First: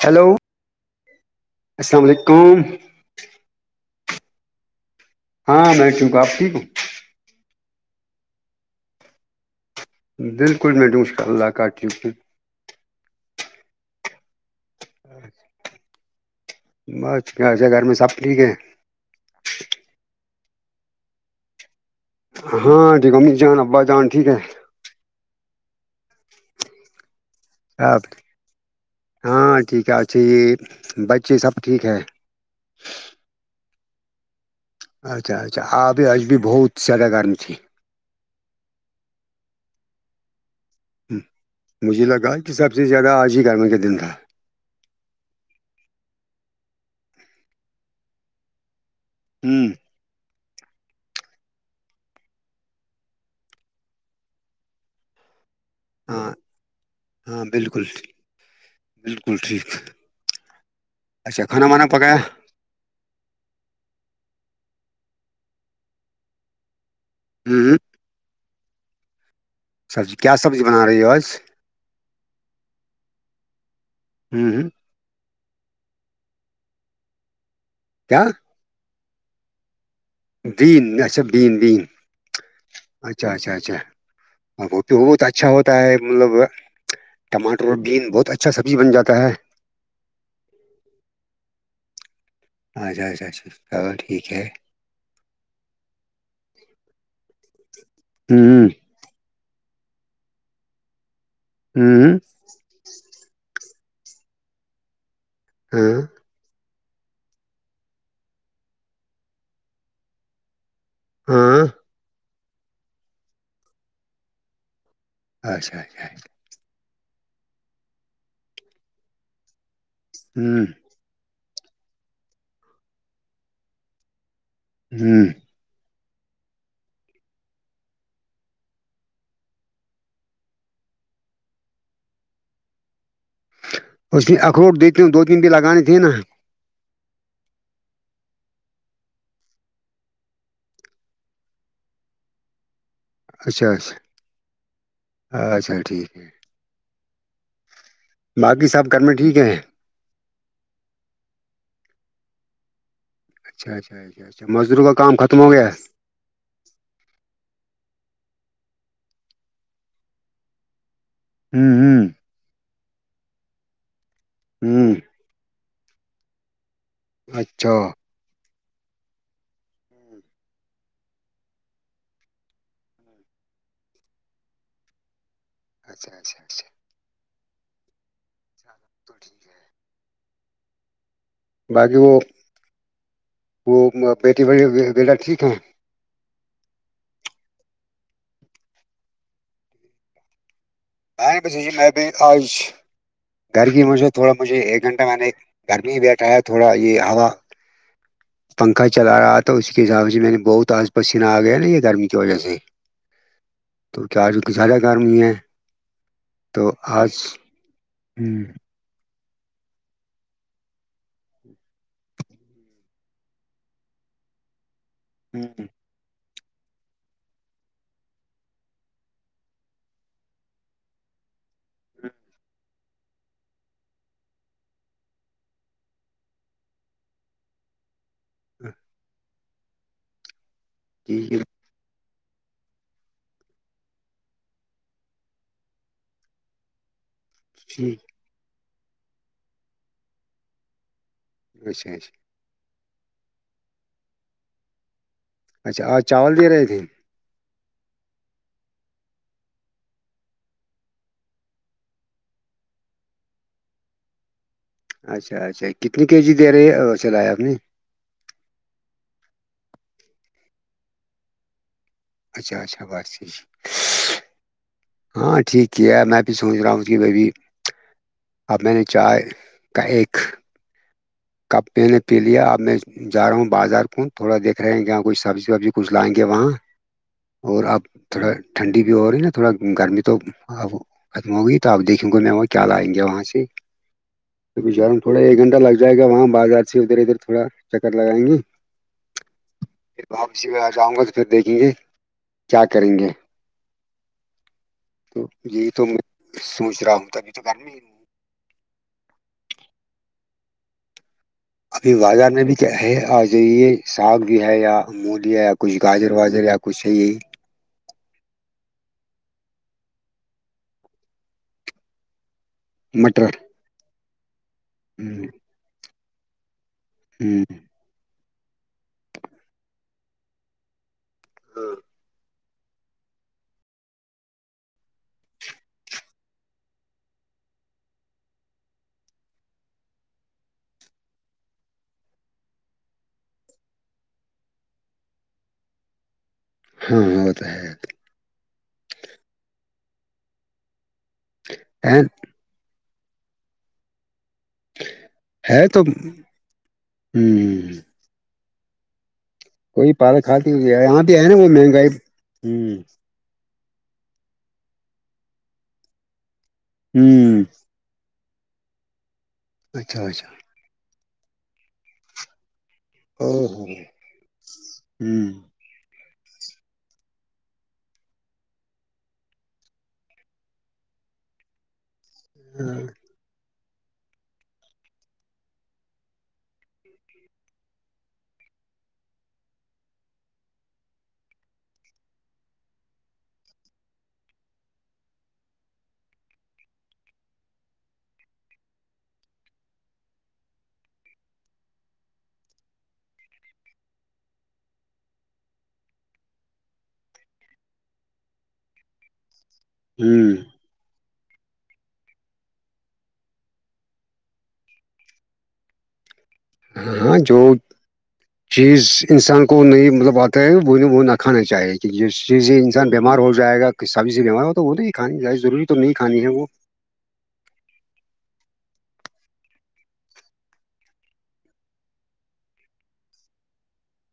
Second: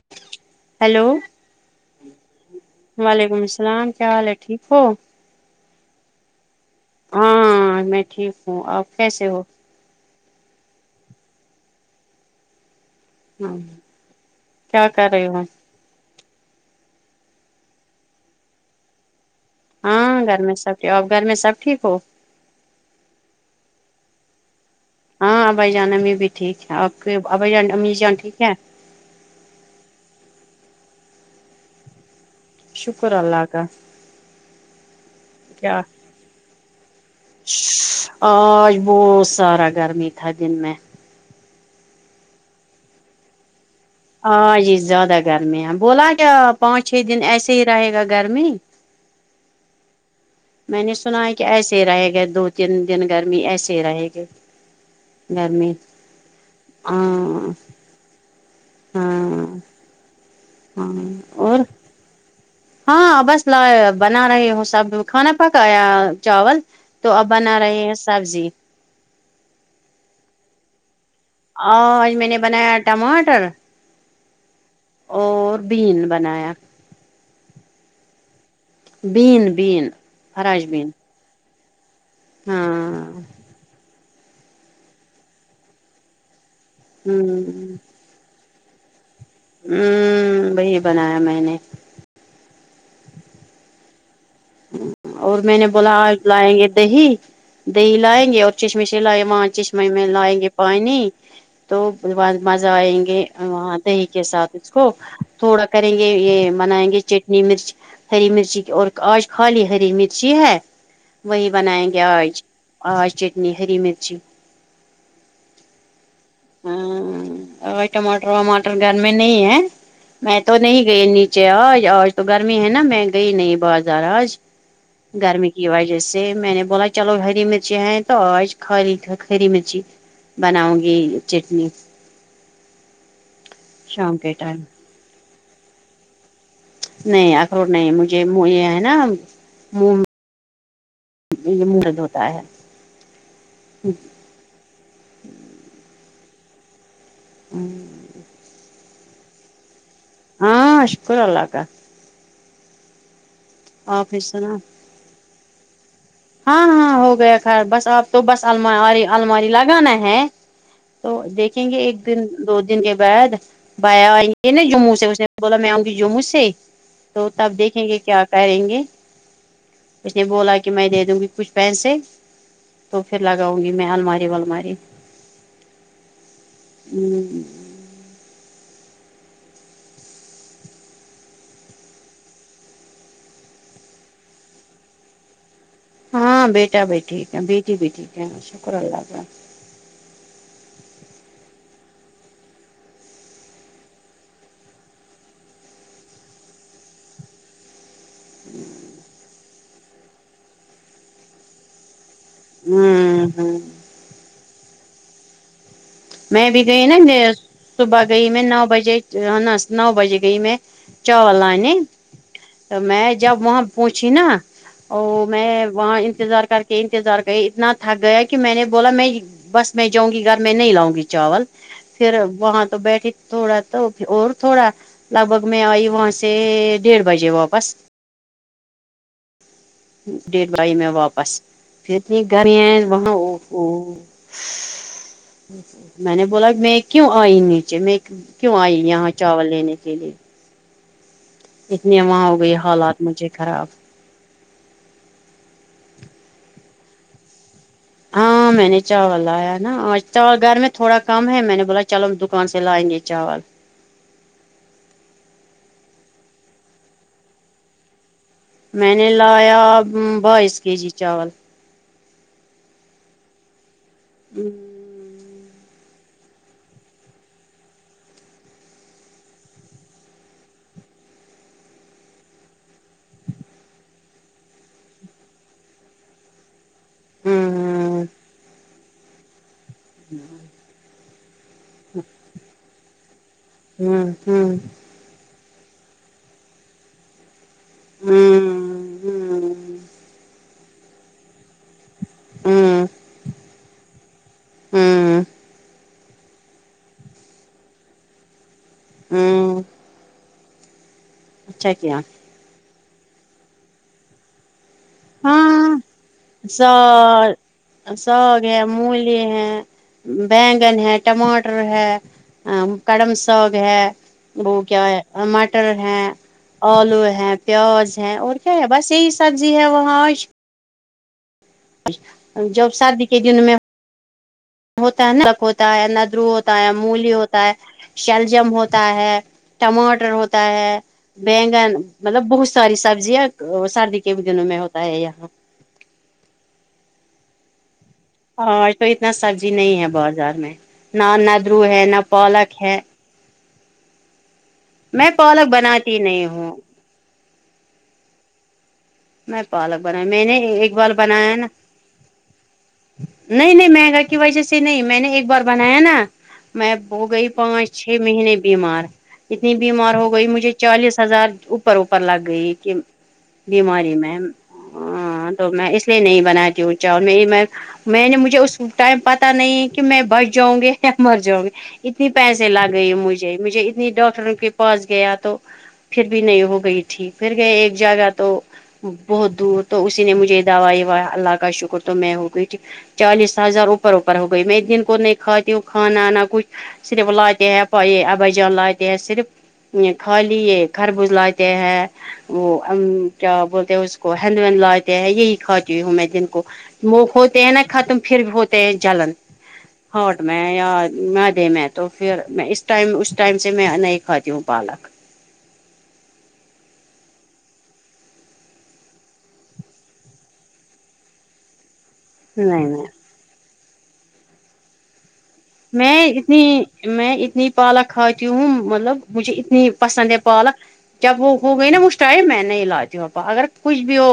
Hello hello السلام علیکم وعلیکم السلام کیا حال ہے ٹھیک ہو ہاں میں چوںک آپ ٹھیک ہوں ہاں میں ٹھیک ہوں آپ کیسے ہو بالکل میں ڈوں شا اللہ کاات ہاں کیا کر رہے ہو بس کیاسے گھر میں سب ٹھیک ہے ہاں گھر میں سب اور گھر میں سب ٹھیک ہو ہاں ٹھیکمی جان آبا جان ٹھیک ہے ہاں آبھائی جان امی بھی ٹھیک ہے آ ابائی جان امییر سب جان ٹھیک ہے ہاں ٹھیک اھ یہی بچے سب ٹھیک ہے شکر اللہ کا اچھا اچھا کیا آب اج بھی بہت زیادہ گرمی ہے آج بہت سارا گرمی تھا دن میں مجھے لگا کہ سب سے زیادہ آج ہی گرما کا دن تھا ہاں جی زیادہ گرمی ہے بولا کیا پانچ چھ دن ایسے ہی رہے گا گرمی ہوں میں نے سنا ہے کہ ایسے رہے گئے دو تین دن گرمی ایسے رہے گئے گرمی ہاں ہاں بالکل بالکل ہاں ٹھیک ہاں اچھا اور کھانا وانا پکایا ہاں بس ل بنا رہی ہوں سب کھانا پکایا چاول تو اب بنا ہوں رہے ہیں سبزی سبزی کیا سبزی بنا رہیے اورو آج میں نے بنایا ٹماٹر ہمم ہمم اور بھیین بنایا کیا بین بین بین اچھا بین بین ہاں اچھا اچھا اچھا اور وہ پ بہت اچھا ہوتا ہے مطلب ہوں ٹماٹر اور بین بہت اچھا اچھا سبزی بناتا ہے ہوں وہی بنایا میں نے اچھا اچا اچھا چلو ٹھیک ہے اور میں نے بولا آج لائیں گے دہی دہی لائیں گے اور ہوں چشمش ل وہاں چشمہ میں لائیں گے پانی تو ہوں مزہ آئیں گے وہ دہی کے ساتھ اس کو تھوڑا کریں ہاں گے یہ منائیں گے چ ہری مرچ ہری مرچی کی اور آج کھا لی ہری مرچی ہے وہی ہاں بنائیں گے آج آج چٹنی ہری مرچی اچھا اچھاچھا ہاں ا ٹماٹر وماٹر گھر میں نہیں ہے میں تو ہوں نہیں گئی نیچے آج آج تو گرمی ہے نا میں گئی نہیں بازار آج ہوں گرمی کی وجہ سے میں نے بولا چلو ہری مرچی ہیں تو آج کھا لی ہری مرچی بناؤ گی چٹنی شام اس کے ٹائم اخروٹ دیتی ہوں دو تین بھی لگانے تھے نا نہیں اخروٹ نہیں مجھے یہ ہے نا یہ مہورت ہوتا ہے اچھا اچھا اچھا ٹھیک ہے [inaudible] باقی سب کر میں ٹھیک ہیں ہاں شکور اللہ کا اچھا اچھا آپ ہی اچھا اچھا سنا مزدوروں کام ختم ہو گیا ہاں ہاں ہو گیا خراب بس اب تو بس الماری الماری لگانا ہے تو دیکھیں ہوں گے ایک ہوں دن دو دن کے بعد بایا آئیں گے نا ہوں جموں سے اسے بولا میں آؤں گی جموں سے تو تب اچھا دیکھیں گے کیا پیں گے اس نے بولا کہ میں دے دوں گی کچھ پینسے تو پھر لگاؤں گی میں الماری والماری اچھا اچھا اچھا ہوں تو ٹھیک ہے باقی وہ وہ بیٹی بٹی و ٹھیک ہیں ہاں بیٹا بھی ٹھیک ہے بیٹی بھی ٹھیک ہے شکر اللہ ت س میں بھی آج گھر کی مجہ تھوڑا مجھے ایک گھنٹہ میں نے گرمی بیٹھا ہے تھوڑا یہ ہوا پنکھا چلا رہا تھا اس کے حساب سے میں نے بہت آس پسین آ گیا نا یہ گرمی کی وجہ سے ہوں ہوں تو کیا آج کی زیادہ کارمی ہے میں بھی تو گئی نا آج صبح گئی ہوں میں نو بجے انس نو بجے گ میں چاول لانے تو میں جب وہاں پہنچی نا ا میں ہوں وہاں انتظار کر کے انتظار کرے اتنا تھک گیا کہ میں نے بولا میں بس میں جاؤں گی گھر میں نہیں لاؤ گی ی چاول پھر وہاں تو بیٹھی تھوڑا تو اور تھوڑا لگ بھگ میں آئی وہاں سے ڈیڑھ بجے واپس [inaudible] ڈیکھ بھائی میں جی واپس جی پھر اتنی گھریا وہاں میں نے بولا میں کیوں آئی نیچے میں ٹھیک کیوں آئی یہاں چاول لینے کے لیے اچھا اتنی اچھا وہاں ہو گئی حالات مجھے خراب اچھا اورج چاول دے رہے تھے ہاں میں نے چاول لایا ہے نا گھر میں تھوڑا کم ہے میں نے بولا چلو دکان سے لائیں گے چاول اچھا اچھا کتنی کے جی دے رہے ہیں چلایا آپ نے میں نے لایا بائیس کے جی چاول اچھا اچھا باس ہوں ہاں ٹھیک کیا ہے میں بھی سوچ رہا ہوں کہ بھبھی اب میں نے چائے کا ایک کب پینے پی لیا ا میں جا رہا ہوں بازار کو تھوڑا دیکھ رہے ہیں کہاں کوئی سبزی وبزی کچھ لائیں گے وہاں اور اب ہوں تھوڑا ٹھنڈی بھی ہو رہی ہے نا تھوڑا گرمی تو اب ختم ہوگئی تو اب دیکھیں گے میں وہ کیا لائیں گے وہاں سے ہاں ہوں کیونکہ جا رہا ہوں، تھوڑا ایک گھنٹہ لگ جائے گا وہاں بازار سے ادھر ادھر تھوڑا چکر لگائیں گی ہوں پھر واپی و آ جاؤں گا تو پھر دیکھیں گے کیا ہوں کریں گے تو ہوں یہی تو سوچ رہا ہوں تبھی تو گرمی ہی نہیں ہاں اچھا ابھی کیا بازار میں بھی کہ ہے آ جائیے ساگ بھی ہے یا ا مول یا یا کچھ ہاں گاجر واجر یا کچھ صاہ یہی سار ساگ ہے مولی ہے بیگن ہے ٹماٹر ہے کڑم مٹر ساگ ہے وہ کیا ہ مٹر ہے آلو ہے پیاز ہے اور کیا ہے بس یہی سبزی ہے وہاں ہاں جوب سردی کے دن میں ہوتا ہے نک ہوتا ہے ندرو ہوتا ہے مولی ہوتا ہے شلجم ہوتا ہے ٹماٹر ہوتا ہے بینگن مطلب بہت ساری سبزیاں سردی کے دنوں میں ہوتا ہے یہاں ہاں وہ تو ہے ہاں تو اتنا سبزی نہیں ہے بازار میں نہ ندرو ہے نہ پالک ہے میں پالک ہے تو بناتی نہیں ہوں ہوں ہ ہ میں پالک بنایا میں نے کھاتی ہوئی ایک ہے بار یہاں بھی ہے بنایا نا وہ مہنگائی ہوں نہیں نہیں مہنگا کی وجہ سے نہیں میں نے ایک بار بنایا نا میں ہو گئی ہوں پہچ چھ مہینے بیمار اتنی بیمار اچھا ہو گئی اچھا مجھے چالیس ہزار اوپر اوپر لگ گئی کہ ا ہ ہ تو میں اس لیے نہیں بناتی ہوں اونچا اور میری میں میں نے مجھے اس ٹائم پتاہ نہیں کہ میں بچ جاؤں گی مر جاؤں گی اتنی پیسے لگے مجھے مجھے اپنی ڈاکٹر کے پاس گیا تو پھر بھی نہیں ہو گئی تھی پھر گئے ایک جگہ تو بہت دور تو اسی نے مجھے یہ دواا اللہ کا شکر تو میں ہو گئی ٹھیک چالیس ہزار اوپر اوپر ہو گئی میں ا دن کو نہیں کھاتی ہوں کھانا نہ کچھ صرف لاتے ہیں پائی ابائی جان لاتے ہیں صرف خالی یہ گھر بزلاتے ہیں وہ کیا ب اس کو ہینند وینند لاتے ہیں یہی کاتی ہوں میں جن کو موک ہوتے ہیں نا ختم پھر بھی ہوتے ہیں جلن ہٹ م ہوں ادے م تو پھر میں اس ٹائم اس ٹائم سے میں نہیں کھاتی ہوں پالک ہاں ہاں جو چیز انسان کو نہیں مطلب آتا ہے وہ وہ نہ کھانا چاہیے کہی جیے نہیں نہیں انسان بیمار ہو جائے گا کسابی سے بیمار ہو تو وہ نہیں کھانی ضروری تو نہیں میں کھانی ہے اتنی وہ میں اتنی پالک کھاتی ہوں مطلب مجھے اتنی پسند ہے پالک جب وہ ہو گئی نا وہٹائے میں نہیں لاتی ہوں اگر کچھ بھی ہو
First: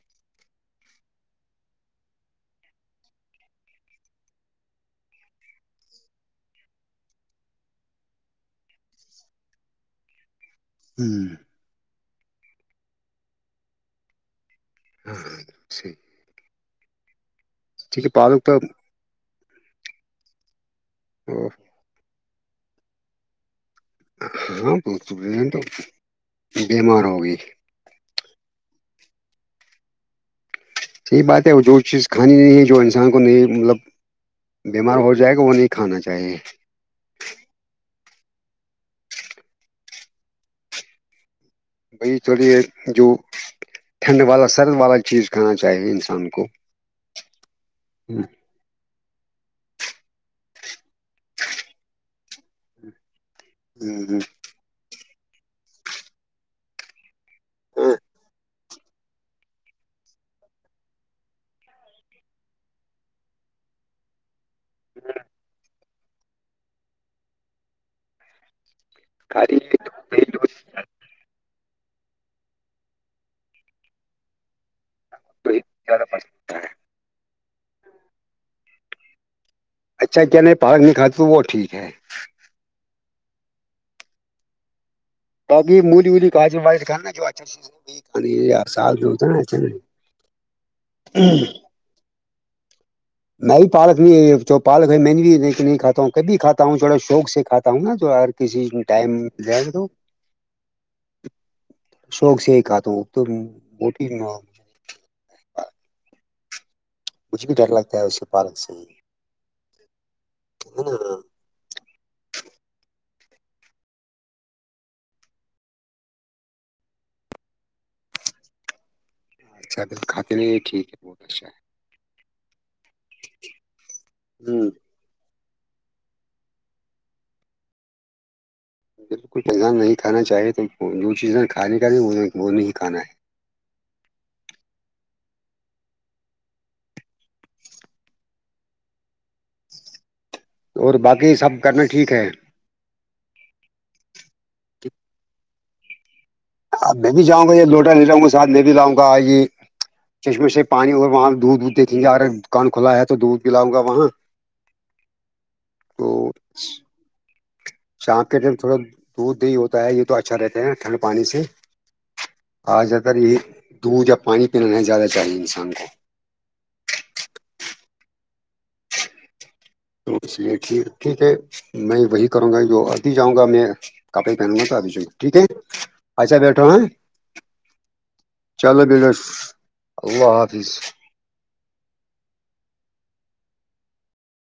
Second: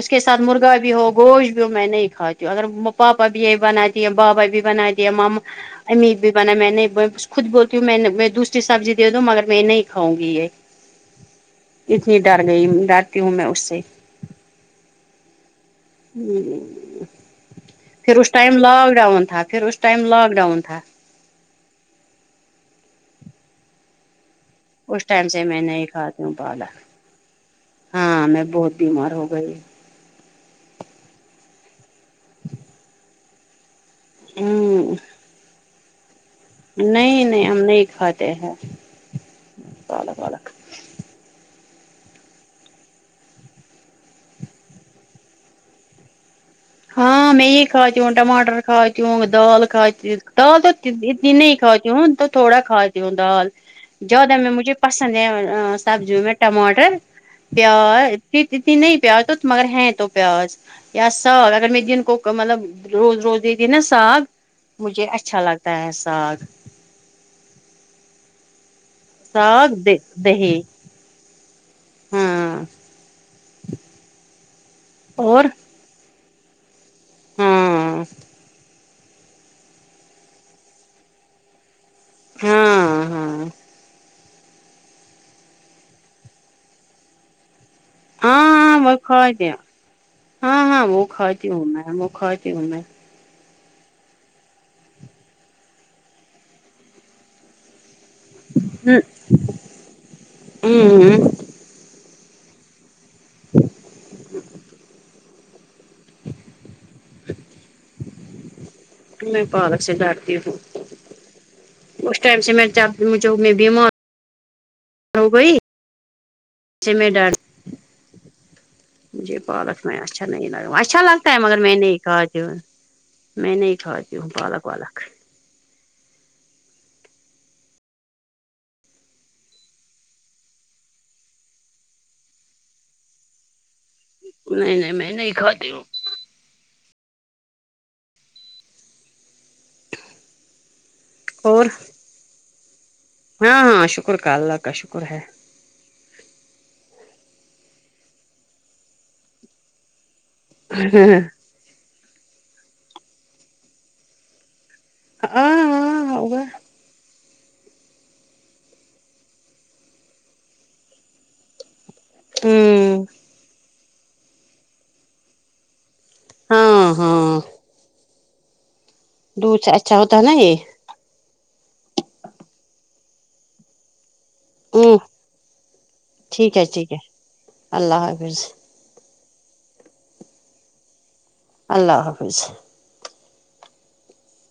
اس کے ساتھ مرغا بھی ہو گوشت بھی ہو میں نہیں کاتی ہوں اگر پاپا بھی یہی بنات بابا بھی بنا دیا ماما امی بھی بنا میں نہیں خود بولتی ہوں میں میں دوسری سبزی دے دوں مگر میں یہ نہیں کھاں گی یہ ہوں اتنی ڈر گئی رہتی ہوں میں اس سے ہ [inaudible] جی ج [unintelligible] ٹھیک ہے پھر اس پالک ٹائم تو لاک ڈاؤن تھا پھر اس ٹائم لاک ڈاؤن تھا اورو [unintelligible] ہاں اس ٹائم سے میں تو نہیں کھاتی ہوں پالا بیمار ہوگئی ہاں میں بہت بیمار ہو گئی صحیح بات ہے وہ جو چیز کھانی نہیں جو انسان کو نہیں مطلب ہوں بیمار ہو جائے گا وہ نہیں کھانا چاہیے نہیں نہیں ہم نہیں کھاتے ہیں بی چوڑ یہ جو ٹھنڈ والا سرد والا چیز کھانا چاہیے انسان کو ہاں مگ کاؤی ہ ماٹر کاؤچ وں دال کھاتی دال تو اتنی نہیں کھاتیوں تو تھوڑا کھاتی ہوں دال زیادہ میں مجھے پسند ہے سبزیوں میں ٹماٹر پیا دت ن پیاز تو مگر ہ تو پیازیاس ساگ اگر میں دن کک مطلب روز روز دن نا ساگ مجھے اچھا لگتا ہے ساگ ساگ د دہی ہاں اور کو پاس [unintelligible] ہاں اچھا کیا نہیں پا نہیں کھاتا وہ ٹھیک ہے ہاں ہاں بااکہ مولی ولی کاغج وا کرا جوچ ہاں ہاں وہ کھی ہ ہاں ہاں وہ کھاتی نہیں۔ ہوں میں وہ کھاتی ہوں میں میں بھی پالک نہیں جو پالک ہے میں بھی نہیں کاتاوں کبھی کھاتا ہوں تھوڑا شوق سے کاتا ہوں نا جو کسی میں ٹائم مل جائے گا تو ہوں شوق سے ہی کہ تو تو بٹ ن [unintelligible] مجھ بھی ڈر لگتا ہے اسے پارک سے ہی [unintelligible] میں پالک سے ڈٹتی ہوں اس ٹائم سے میں جب میں بیمار ہو گئی ج ڈ [unintelligible] مجھے پالک میں اچھا نہیں لگا اچھا لگتا ہے مگر میں نے کہا جو میں نہیں کھاتی ہوں پالک والک بالکل انسان نہیں کھانا چاہے تو جو چیزیں کھانے کایں وہ وہ نہیں کھانا ہے نہیں نہیں میں نہیں کھاتی ہوں اور باقی سب اور کرنا ٹھیک ہے ہاں ہاں شکر کا اللہ کا شکر ہے اب میں بھی جاؤں گا یہ لوٹا لے جاؤں گا سھ میں بھی لاؤں گا آ یہ چشمے سے پانی اور وہاں دودھ وھ دیکھیں گے ا دکان کھلا ہے تو دودھ پلاؤں گا وہاں ہاں ا ہاں [inaudible] ہوگا شام کے ٹائم تھوڑا دودھ دہی ہوتا ہے یہ تو اچھا رہتا ہے ٹھنڈ پانی سے آ زہ ہوں تر یہ دودھ یا پانی پینا نہیں زیادہ چاہیے انسان کو ہاں ہاں دو چار تو اس لیےیک ٹھیک ہے میں وہی کروں گا جو آبھی جاؤں گا میں کپڑی پہنا تو ابھی ہ جو ٹھیک ہے اچھا ٹھیک ہے بیٹھو ہ ٹھیک ہے اللہ حافظ چلو ب اللہ حافظ اللہ حافظ